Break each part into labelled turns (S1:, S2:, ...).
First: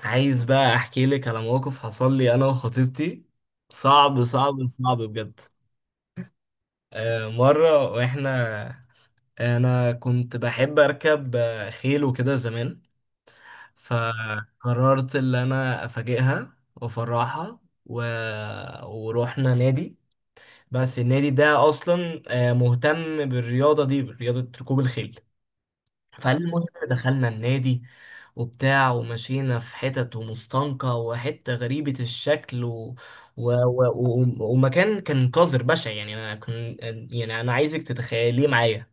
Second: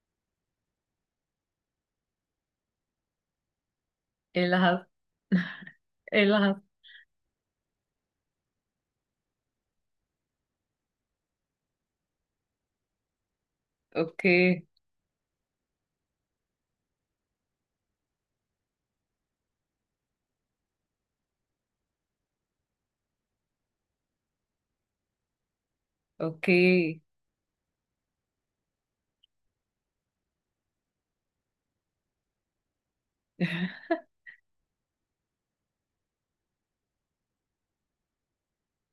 S1: عايز بقى احكي لك على موقف حصل لي انا وخطيبتي. صعب
S2: ايه اللي
S1: صعب
S2: حصل؟
S1: صعب بجد.
S2: ايه اللي حصل؟
S1: مرة واحنا انا كنت بحب اركب خيل وكده زمان.
S2: اوكي،
S1: فقررت ان انا افاجئها وافرحها و... ورحنا نادي. بس النادي ده اصلا مهتم بالرياضة دي برياضة ركوب الخيل. فالمهم
S2: اوكي.
S1: دخلنا النادي وبتاع ومشينا في حتت ومستنقع وحتة غريبة الشكل ومكان كان قذر بشع. يعني يعني انا عايزك تتخيليه معايا.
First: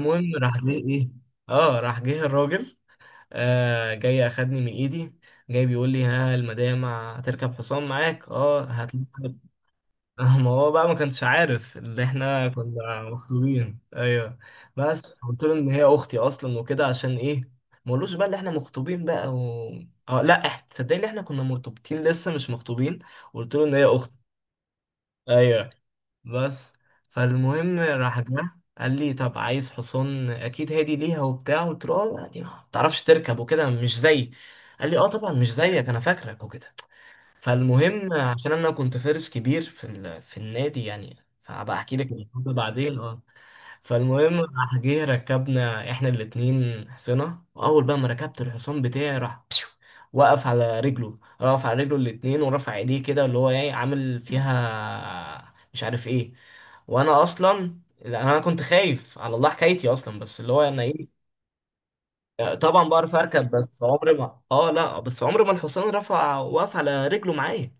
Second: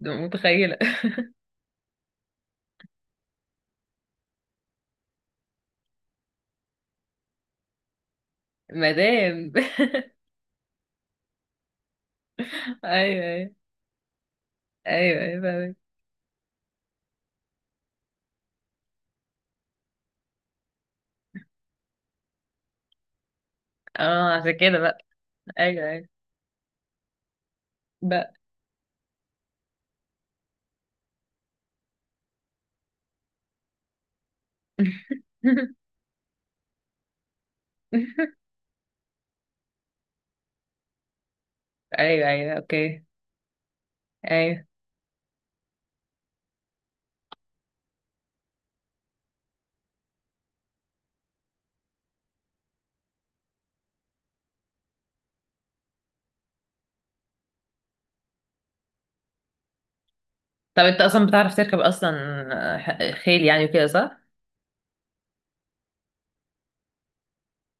S2: ده
S1: راح جه
S2: متخيلة.
S1: ايه، اه راح جه الراجل. جاي اخدني من ايدي، جاي بيقول لي: ها، المدام هتركب حصان معاك، اه هات.
S2: مدام.
S1: ما هو بقى ما كانش عارف اللي احنا كنا
S2: ايوه، ايوه،
S1: مخطوبين، ايوه. بس
S2: ايوه، ايوه
S1: قلت له ان
S2: فاهمك.
S1: هي اختي اصلا وكده، عشان ايه ما قلوش بقى اللي احنا مخطوبين بقى. و... اه لا احنا تصدقني اللي احنا كنا مرتبطين لسه مش مخطوبين. قلت له ان هي اختي.
S2: اه، عشان كده بقى.
S1: ايوه
S2: ايوه، ايوه،
S1: بس. فالمهم راح
S2: بقى.
S1: جه قال لي: طب عايز حصان اكيد هادي ليها وبتاع؟ قلت له: لا، دي ما بتعرفش تركب وكده، مش زي. قال لي: طبعا، مش زيك، انا فاكرك وكده. فالمهم عشان انا كنت فارس كبير في النادي يعني. فهبقى احكي لك
S2: ايوه،
S1: الموضوع ده
S2: ايوه،
S1: بعدين
S2: اوكي.
S1: فالمهم
S2: ايوه،
S1: راح جه ركبنا احنا الاتنين حصنة، واول بقى ما ركبت الحصان بتاعي راح بشو، وقف على رجله، وقف على رجله الاتنين ورفع ايديه كده، اللي هو ايه عامل فيها مش عارف ايه. وانا اصلا لا انا كنت خايف على الله حكايتي اصلا، بس اللي هو انا
S2: طب انت
S1: ايه.
S2: اصلا بتعرف تركب اصلا؟
S1: طبعا
S2: آه،
S1: بعرف
S2: خيل
S1: اركب
S2: يعني
S1: بس
S2: وكده،
S1: عمري
S2: صح؟
S1: ما اه لا بس عمري ما الحصان رفع وقف على رجله معايا.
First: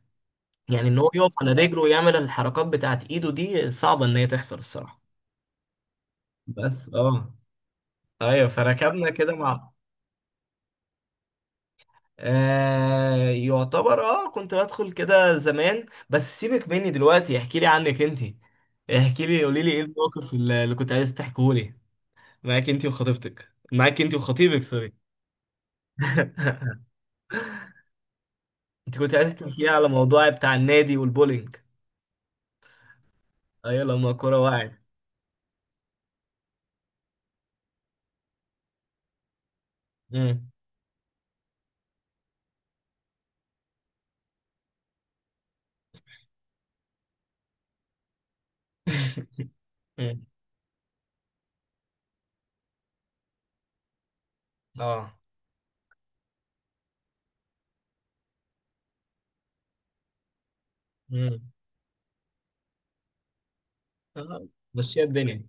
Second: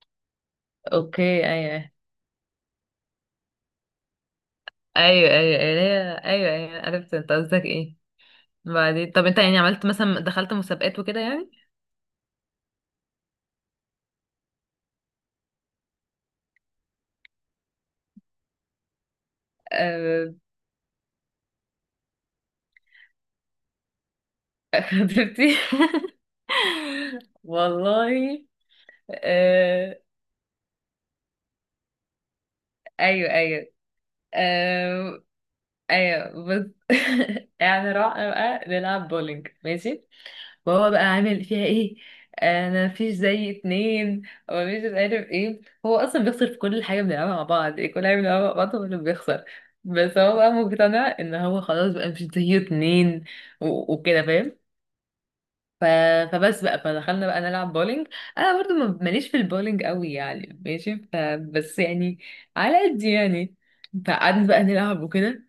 S1: يعني ان هو يقف
S2: اوكي،
S1: على رجله
S2: ايوه،
S1: ويعمل الحركات بتاعت ايده دي صعبة ان هي تحصل الصراحة.
S2: ايوه، ايوه، ايوه ايوه، ايوه،
S1: بس
S2: عرفت انت قصدك ايه.
S1: ايوه فركبنا
S2: بعدين طب
S1: كده
S2: انت يعني
S1: مع.
S2: عملت مثلا دخلت مسابقات وكده؟
S1: يعتبر، كنت بدخل كده زمان، بس سيبك مني دلوقتي، احكي لي عنك انت. احكي لي، قولي لي ايه الموقف
S2: يعني
S1: اللي كنت عايز تحكيه لي، معاك انت وخطيبتك، معاك انت وخطيبك سوري.
S2: خطيبتي. والله.
S1: انت كنت عايز تحكي لي على
S2: آه...
S1: موضوع بتاع النادي والبولينج،
S2: ايوه، ايوه.
S1: ايوه لما الكوره وقعت.
S2: آه... ايوه، بس. يعني رحنا بقى نلعب بولينج، ماشي.
S1: مم.
S2: وهو بقى عامل فيها ايه؟ انا مفيش زي اتنين، ومفيش مش عارف ايه. هو اصلا بيخسر في كل حاجه بنلعبها مع بعض، إيه، كل حاجه بنلعبها مع بعض هو اللي بيخسر. بس
S1: مم.
S2: هو بقى مقتنع ان هو خلاص بقى مش زي اتنين، وكده، فاهم.
S1: اه.
S2: ف... فبس بقى فدخلنا بقى نلعب بولينج. انا برضو ماليش في البولينج قوي يعني، ماشي. ف...
S1: مم.
S2: بس يعني، على قد يعني،
S1: آه،
S2: فقعدنا بقى نلعب
S1: مشيها الدنيا.
S2: وكده.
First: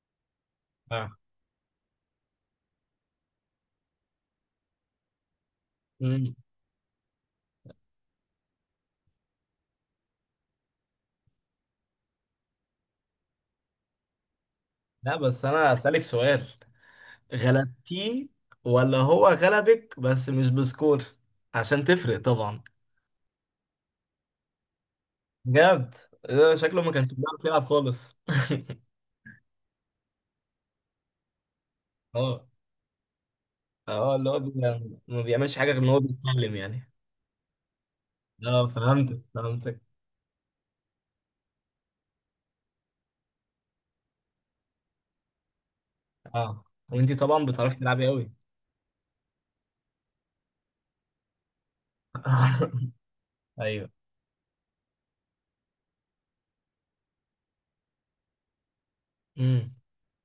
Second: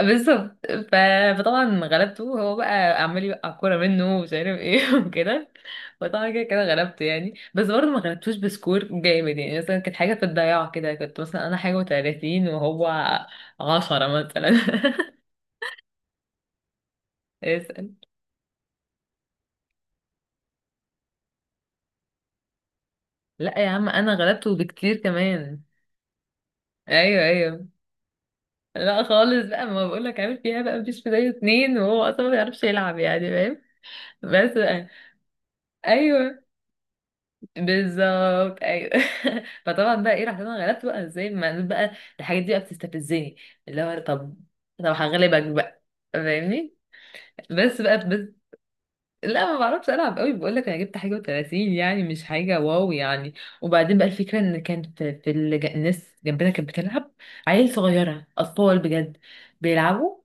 S2: بالظبط. ف...
S1: اه.
S2: فطبعا غلبته، هو بقى عمال يوقع كوره منه ومش عارف ايه وكده. فطبعا
S1: مم.
S2: كده كده غلبته يعني، بس برضه ما غلبتوش بسكور جامد يعني، مثلا كانت حاجه في الضياع كده، كنت مثلا انا حاجه و30 وهو 10 مثلا.
S1: لا بس انا اسالك سؤال،
S2: اسال.
S1: غلبتيه ولا هو غلبك بس مش بسكور؟ عشان تفرق طبعا.
S2: لا يا عم انا غلبته بكتير كمان.
S1: بجد؟ ده شكله ما كانش
S2: ايوه،
S1: بيعرف يلعب
S2: ايوه.
S1: خالص.
S2: لا خالص بقى، ما بقولك عامل فيها بقى مفيش بداية اتنين، وهو اصلا ما
S1: اه.
S2: بيعرفش يلعب يعني، فاهم.
S1: اه اللي هو
S2: بس بقى.
S1: ما بيعملش حاجه غير ان هو
S2: ايوه،
S1: بيتكلم يعني.
S2: بالظبط،
S1: اه
S2: ايوه.
S1: فهمتك فهمتك.
S2: فطبعا بقى ايه، رحت انا غلبت بقى ازاي ما بقى. الحاجات دي بقى بتستفزني، اللي هو طب، طب هغلبك بقى،
S1: اه
S2: فاهمني.
S1: وانتي طبعا بتعرفي
S2: بس بقى،
S1: تلعبي
S2: بس.
S1: قوي.
S2: لا ما بعرفش العب قوي، بقول لك انا جبت حاجه و30 يعني، مش حاجه واو يعني.
S1: ايوه.
S2: وبعدين بقى الفكره ان كانت في الناس جنبنا كانت بتلعب عيال صغيره اطفال بجد
S1: امم.
S2: بيلعبوا،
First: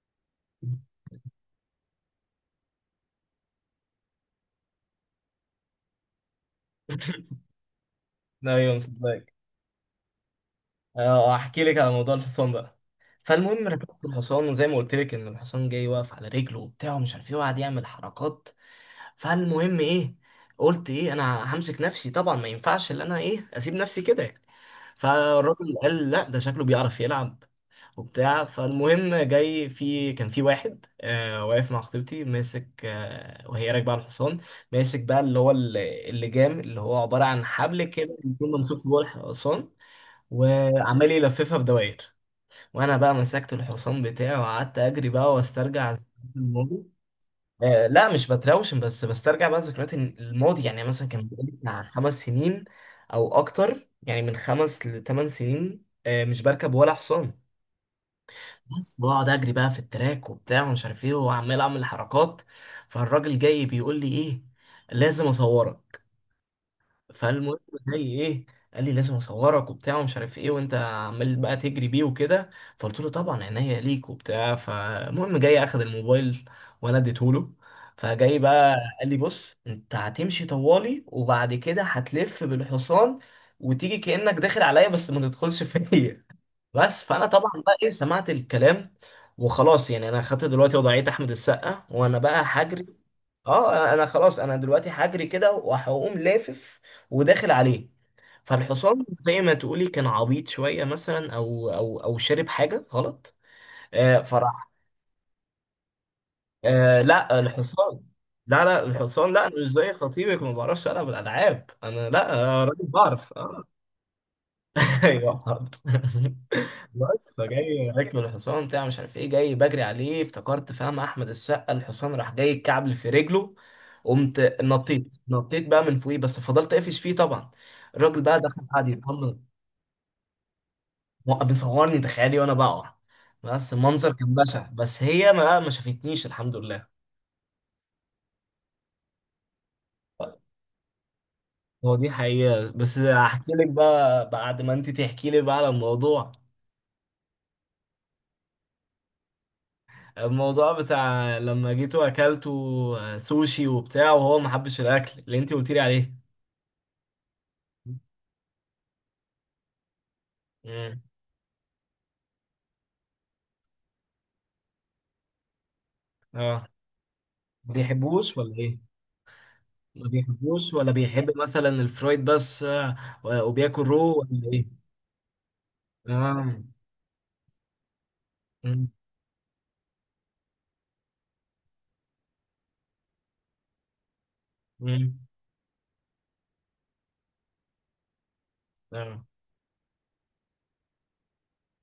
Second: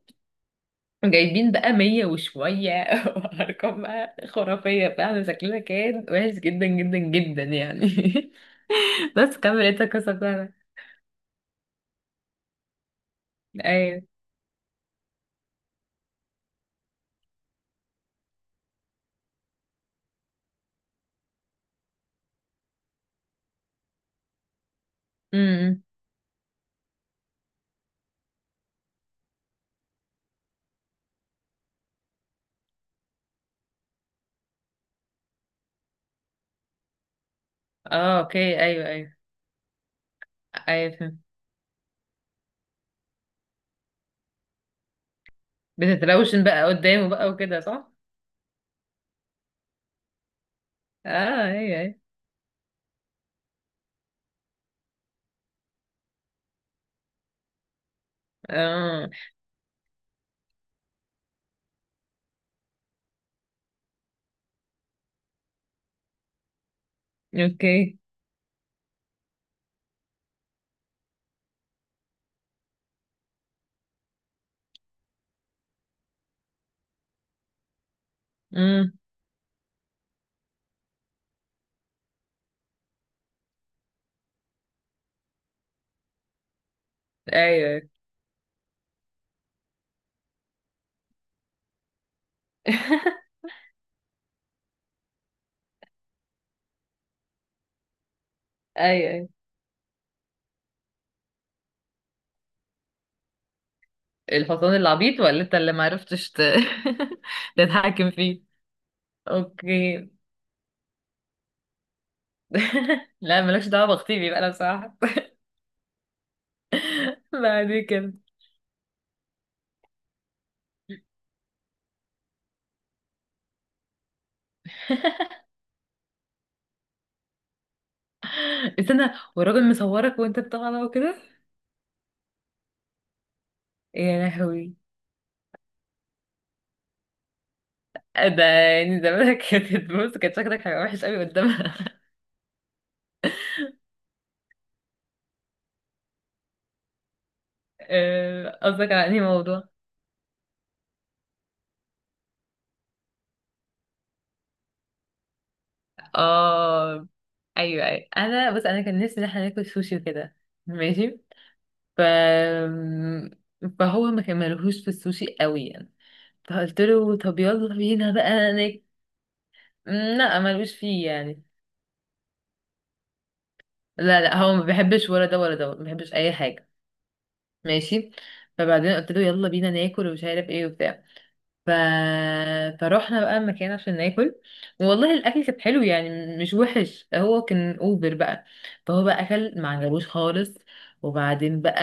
S2: جايبين بقى مية وشوية وأرقام بقى خرافية فعلا، شكلنا كان وحش جدا جدا جدا يعني.
S1: ايوه مصدق.
S2: بس كمل انت القصة بتاعتك.
S1: اه احكي لك على موضوع الحصان بقى. فالمهم
S2: أيوة.
S1: ركبت الحصان، وزي ما قلت لك ان الحصان جاي واقف على رجله وبتاع ومش عارف ايه وقعد يعمل حركات. فالمهم ايه، قلت ايه، انا همسك نفسي طبعا، ما ينفعش ان انا ايه اسيب نفسي كده يعني. فالراجل
S2: امم.
S1: قال: لا ده شكله بيعرف يلعب وبتاع. فالمهم جاي كان في واحد واقف مع خطيبتي ماسك، وهي راكبه على الحصان، ماسك بقى اللي هو اللجام، اللي هو عباره عن حبل كده
S2: اه،
S1: بيكون
S2: اوكي،
S1: ممسوك
S2: أيوة،
S1: جوه
S2: أيوة.
S1: الحصان،
S2: أيوة
S1: وعمال
S2: فهمت.
S1: يلففها في دوائر. وانا بقى مسكت الحصان بتاعي وقعدت اجري بقى واسترجع ذكريات
S2: بتتروشن بقى
S1: الماضي.
S2: قدامه بقى وكده، صح؟
S1: لا مش بتراوشن، بس بسترجع بقى ذكريات الماضي. يعني مثلا كان
S2: اه،
S1: بقالي
S2: أيوة،
S1: بتاع
S2: أيوة.
S1: خمس سنين، او اكتر، يعني من خمس لثمان سنين مش بركب ولا حصان. بس
S2: اه.
S1: بقعد اجري بقى في التراك وبتاع ومش عارف ايه وعمال اعمل حركات. فالراجل جاي بيقول لي ايه: لازم اصورك. فالمهم
S2: اوكي.
S1: جاي ايه، قال لي: لازم اصورك وبتاع ومش عارف ايه، وانت عمال بقى تجري بيه وكده. فقلت له: طبعا عينيا ليك وبتاع. فالمهم جاي اخد الموبايل، وانا اديته له. فجاي بقى
S2: امم.
S1: قال لي: بص انت هتمشي طوالي وبعد كده هتلف بالحصان وتيجي كأنك داخل عليا بس ما تدخلش فيا. بس فانا
S2: أيوة،
S1: طبعا بقى
S2: أيوة.
S1: ايه سمعت الكلام وخلاص. يعني انا خدت دلوقتي وضعية احمد السقا وانا بقى هجري. اه انا خلاص، انا دلوقتي هجري كده وهقوم لافف وداخل عليه. فالحصان
S2: أيوة، أيوة.
S1: زي ما تقولي كان عبيط شوية، مثلا او شرب حاجة غلط. فراح.
S2: الحصان العبيط ولا انت اللي معرفتش
S1: لا الحصان.
S2: تتحكم فيه؟
S1: لا لا الحصان. لا انا مش زي
S2: اوكي.
S1: خطيبك ما بعرفش العب الالعاب، انا لا، راجل بعرف
S2: لا
S1: اه.
S2: مالكش دعوة بخطيبي بقى، أنا بصراحة.
S1: ايوه حاضر. بس
S2: بعد
S1: فجاي
S2: كده.
S1: راكب الحصان بتاع مش عارف ايه، جاي بجري عليه افتكرت فاهم احمد السقا، الحصان راح جاي كعبل في رجله، قمت نطيت، نطيت بقى من فوقيه، بس فضلت قافش فيه طبعا. الراجل بقى دخل قعد
S2: استنى،
S1: يطمن،
S2: والراجل مصورك وانت بتطلع وكده؟
S1: وقف بيصورني تخيلي وانا بقع. بس المنظر
S2: يا
S1: كان بشع،
S2: لهوي،
S1: بس هي ما شافتنيش الحمد لله.
S2: ده يعني زمانك كانت، بص كان شكلك هيبقى وحش قوي قدامها.
S1: هو دي حقيقة بس هحكي لك بقى بعد ما انت تحكي لي بقى على الموضوع،
S2: آه، قصدك على انهي موضوع؟
S1: الموضوع بتاع لما جيتوا واكلتوا سوشي وبتاع وهو ما حبش الاكل اللي انت قلت لي عليه.
S2: اه، ايوه، ايوه، انا بس انا كان نفسي ان احنا ناكل سوشي وكده،
S1: امم
S2: ماشي. ف فهو ما كملهوش في السوشي قوي يعني،
S1: اه
S2: فقلت له طب
S1: ما
S2: يلا بينا
S1: بيحبوش
S2: بقى
S1: ولا ايه؟ ما
S2: لا
S1: بيحبوش
S2: ملوش
S1: ولا
S2: فيه
S1: بيحب
S2: يعني.
S1: مثلا الفرويد بس وبياكل رو
S2: لا لا
S1: ولا
S2: هو ما
S1: ايه؟
S2: بيحبش، ولا ده ولا ده ما بيحبش اي
S1: اه.
S2: حاجه. ماشي.
S1: مم.
S2: فبعدين قلت له يلا بينا ناكل ومش عارف ايه وبتاع. ف... فروحنا بقى مكان عشان ناكل. والله
S1: مم.
S2: الاكل كان حلو يعني، مش وحش، هو كان اوبر بقى. فهو بقى
S1: اه.
S2: اكل ما عجبوش خالص. وبعدين بقى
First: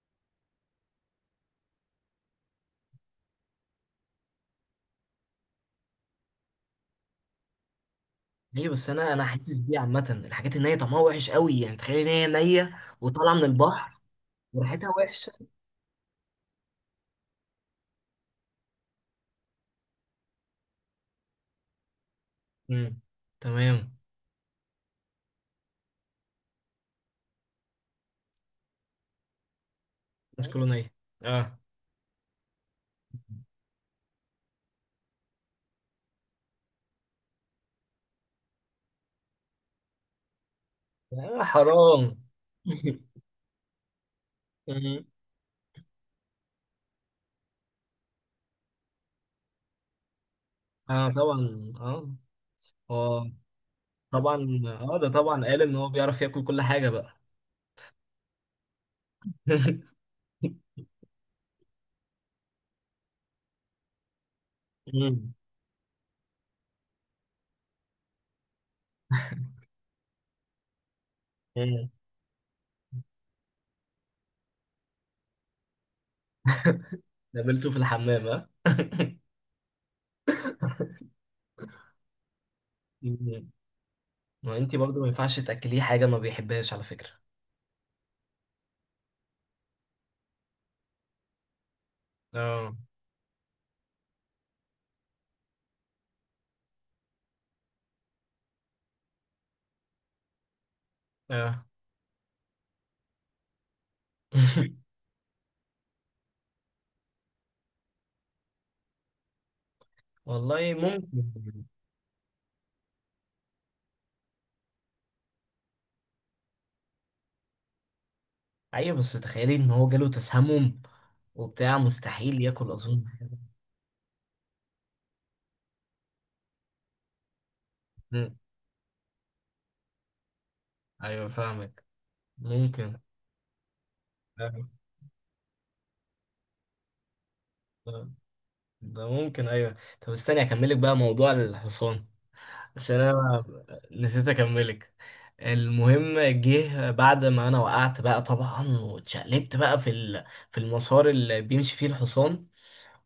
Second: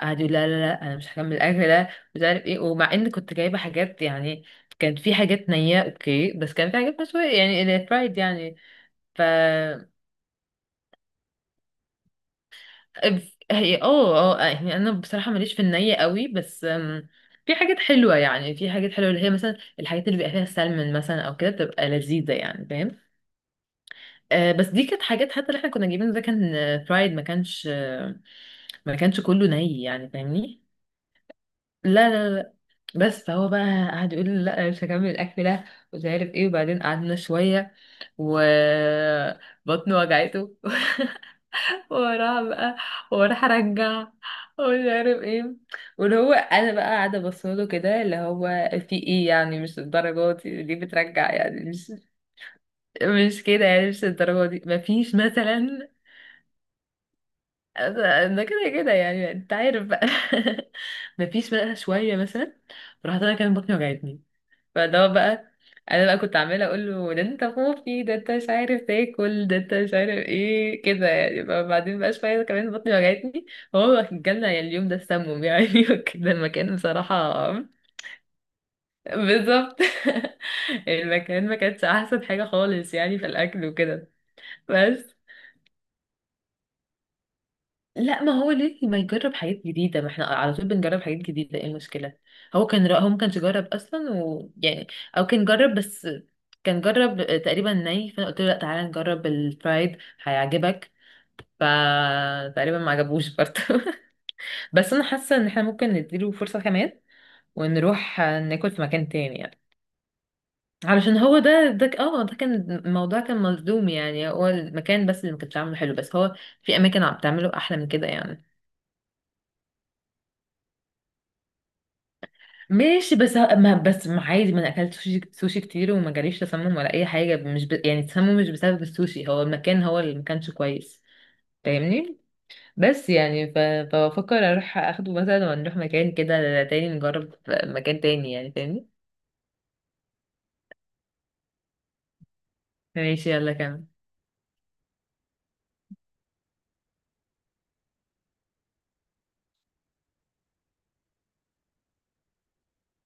S2: قعد يقول لا لا لا، انا مش هكمل الاكل ده، مش عارف ايه، ومع ان كنت جايبه حاجات يعني، كان في حاجات نية اوكي، بس كان في حاجات مشوية يعني، فرايد يعني.
S1: ليه بس؟ انا
S2: ف
S1: انا حاسس بيه عامه الحاجات النيه طعمها وحش قوي يعني. تخيل ان هي نيه وطالعه من
S2: هي
S1: البحر
S2: اه اه يعني
S1: وريحتها
S2: انا بصراحه
S1: وحشه.
S2: ماليش في الني قوي، بس في حاجات حلوه يعني، في حاجات حلوه اللي هي مثلا الحاجات اللي بيبقى فيها سلمون مثلا او كده بتبقى لذيذه يعني، فاهم.
S1: امم. تمام.
S2: آه بس دي كانت حاجات، حتى اللي احنا كنا جايبينه ده كان آه، فرايد ما كانش آه، ما كانش كله ني يعني،
S1: مش
S2: فاهمني.
S1: كله نيه، اه.
S2: لا لا لا. بس فهو بقى قعد يقول لي لا مش هكمل الاكل ده، مش عارف ايه. وبعدين قعدنا شويه وبطنه وجعته
S1: آه، حرام.
S2: وراها بقى، وراح ارجع ومش عارف ايه. واللي هو انا بقى قاعده بصله كده، اللي هو في ايه يعني، مش الدرجه دي ليه
S1: اه
S2: بترجع يعني،
S1: طبعا
S2: مش
S1: اه هو
S2: مش كده يعني، مش
S1: طبعا
S2: الدرجه دي،
S1: اه ده
S2: مفيش
S1: طبعا قال ان
S2: مثلا.
S1: هو بيعرف ياكل كل حاجه بقى.
S2: ده كده كده يعني انت عارف بقى. مفيش بقى شويه مثلا. راحت انا كان بطني وجعتني، فاللي هو
S1: مم.
S2: بقى انا بقى كنت عماله اقول له ده انت خوفي، ده انت مش عارف تاكل، ده انت مش عارف ايه كده يعني،
S1: مم.
S2: بعدين بقى شويه كمان بطني وجعتني. هو جالنا يعني اليوم ده السموم يعني وكده، المكان بصراحه.
S1: قابلته في الحمام ها؟
S2: بالظبط. المكان ما كانتش احسن حاجه خالص يعني في
S1: مم.
S2: الاكل وكده.
S1: ما انتي برضو ما
S2: بس
S1: ينفعش تاكليه حاجه ما بيحبهاش على فكره.
S2: لا، ما هو ليه ما يجرب حاجات جديدة؟ ما احنا على طول بنجرب حاجات جديدة، ايه المشكلة؟ هو
S1: اه.
S2: كان هو ما كانش جرب اصلا ويعني، او كان جرب، بس كان جرب تقريبا ني، فانا قلت له لا تعالى نجرب الفرايد، هيعجبك.
S1: اه.
S2: فتقريبا ما عجبوش برضه. بس انا حاسة ان احنا ممكن نديله فرصة كمان، ونروح ناكل في مكان تاني يعني.
S1: والله
S2: علشان
S1: ممكن.
S2: هو ده ده ك- اه ده كان الموضوع كان مظلوم يعني، هو المكان بس اللي ما كانش عامله حلو، بس هو في اماكن عم بتعمله احلى من كده يعني.
S1: ايوه بس تخيلي ان هو جاله تسمم وبتاع، مستحيل ياكل اظن.
S2: ماشي بس ه- ما بس ما عادي، ما انا اكلت سوشي, سوشي كتير وما جاليش تسمم ولا اي حاجه مش ب... يعني
S1: مم.
S2: التسمم مش بسبب السوشي، هو المكان هو اللي ما كانش كويس،
S1: ايوه فاهمك.
S2: فاهمني؟
S1: ممكن.
S2: بس يعني فبفكر
S1: أيوة.
S2: اروح اخده مثلا ونروح مكان كده تاني، نجرب في مكان
S1: آه.
S2: تاني يعني، فاهمني.
S1: ده ممكن، ايوه. طب استني اكملك بقى موضوع الحصان، عشان
S2: ماشي،
S1: انا
S2: يلا كمل.
S1: نسيت اكملك. المهم جه بعد ما انا وقعت بقى طبعا واتشقلبت بقى في المسار اللي بيمشي فيه الحصان،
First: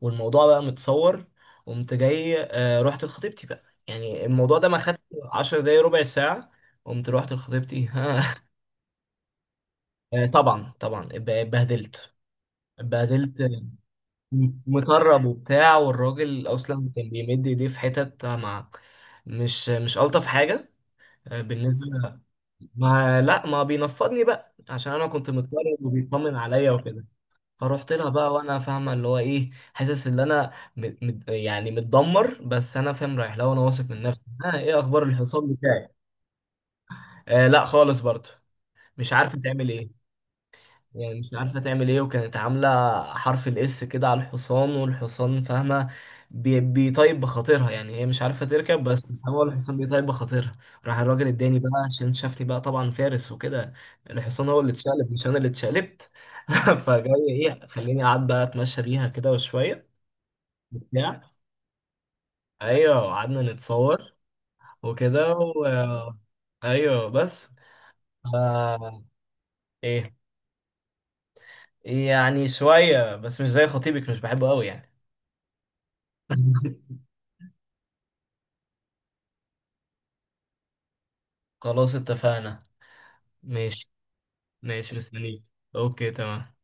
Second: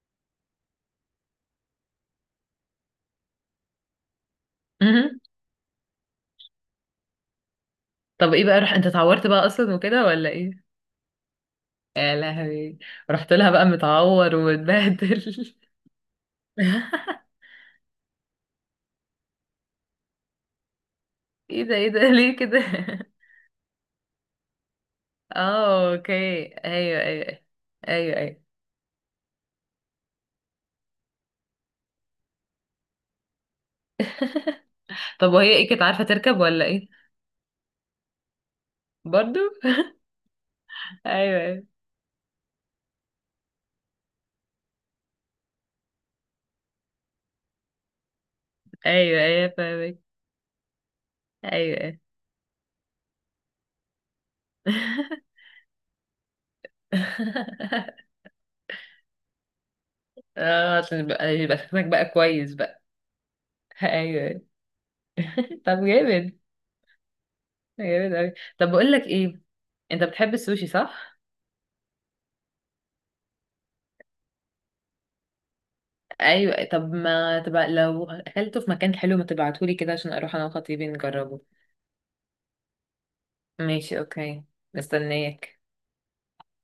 S1: والموضوع بقى متصور. قمت جاي رحت لخطيبتي بقى. يعني الموضوع ده ما خدش
S2: مهم.
S1: 10 دقايق، ربع ساعة. قمت رحت لخطيبتي ها.
S2: طب ايه بقى، رح انت اتعورت بقى اصلا وكده ولا ايه؟
S1: طبعا طبعا، اتبهدلت.
S2: يا لهوي. رحت
S1: اتبهدلت
S2: لها بقى متعور
S1: مطرب
S2: ومتبهدل.
S1: وبتاع، والراجل اصلا كان بيمد ايديه في حتت مع، مش الطف حاجة.
S2: ايه ده؟
S1: بالنسبة،
S2: ايه ده ليه كده؟
S1: ما لا ما بينفضني بقى عشان انا كنت مضطرب
S2: اه،
S1: وبيطمن
S2: اوكي،
S1: عليا
S2: ايوه،
S1: وكده.
S2: ايوه،
S1: فروحت لها
S2: ايوه،
S1: بقى
S2: ايوه.
S1: وانا فاهمه اللي هو ايه، حاسس ان انا مد مد يعني متدمر، بس انا فاهم رايح لها وانا واثق من نفسي: ها، ايه اخبار
S2: طب
S1: الحصان
S2: وهي ايه، كانت
S1: بتاعي؟
S2: عارفة تركب ولا ايه؟
S1: لا خالص برضه مش عارفه
S2: برضو.
S1: تعمل ايه. يعني مش
S2: ايوه،
S1: عارفة
S2: ايوه،
S1: تعمل ايه، وكانت عاملة حرف الاس كده على الحصان، والحصان فاهمة، بيطيب بخاطرها. يعني هي مش عارفة تركب بس
S2: ايوه،
S1: هو
S2: ايوه
S1: الحصان
S2: فاهمك.
S1: بيطيب بخاطرها. راح الراجل اداني
S2: ايوه.
S1: بقى
S2: ايوه.
S1: عشان شافني بقى طبعا فارس وكده، الحصان هو اللي اتشقلب مش انا اللي اتشقلبت. فجاي ايه خليني قعد بقى اتمشى بيها كده وشوية
S2: اه، عشان
S1: بتاع
S2: يبقى يبقى شكلك بقى كويس بقى.
S1: ايوه قعدنا
S2: ايوه.
S1: نتصور
S2: أيوة.
S1: وكده و...
S2: طب
S1: آه،
S2: جامد.
S1: ايوه بس
S2: جامد اوي. طب بقول لك
S1: آه...
S2: ايه، انت
S1: ايه؟
S2: بتحب السوشي صح؟
S1: يعني شوية بس مش زي خطيبك مش بحبه قوي يعني.
S2: ايوه، طب ما تبقى لو اكلته في مكان حلو ما تبعتهولي كده عشان اروح انا وخطيبي نجربه.
S1: خلاص اتفقنا. ماشي.
S2: ماشي، اوكي.
S1: ماشي مستنيك.
S2: مستنياك
S1: اوكي تمام.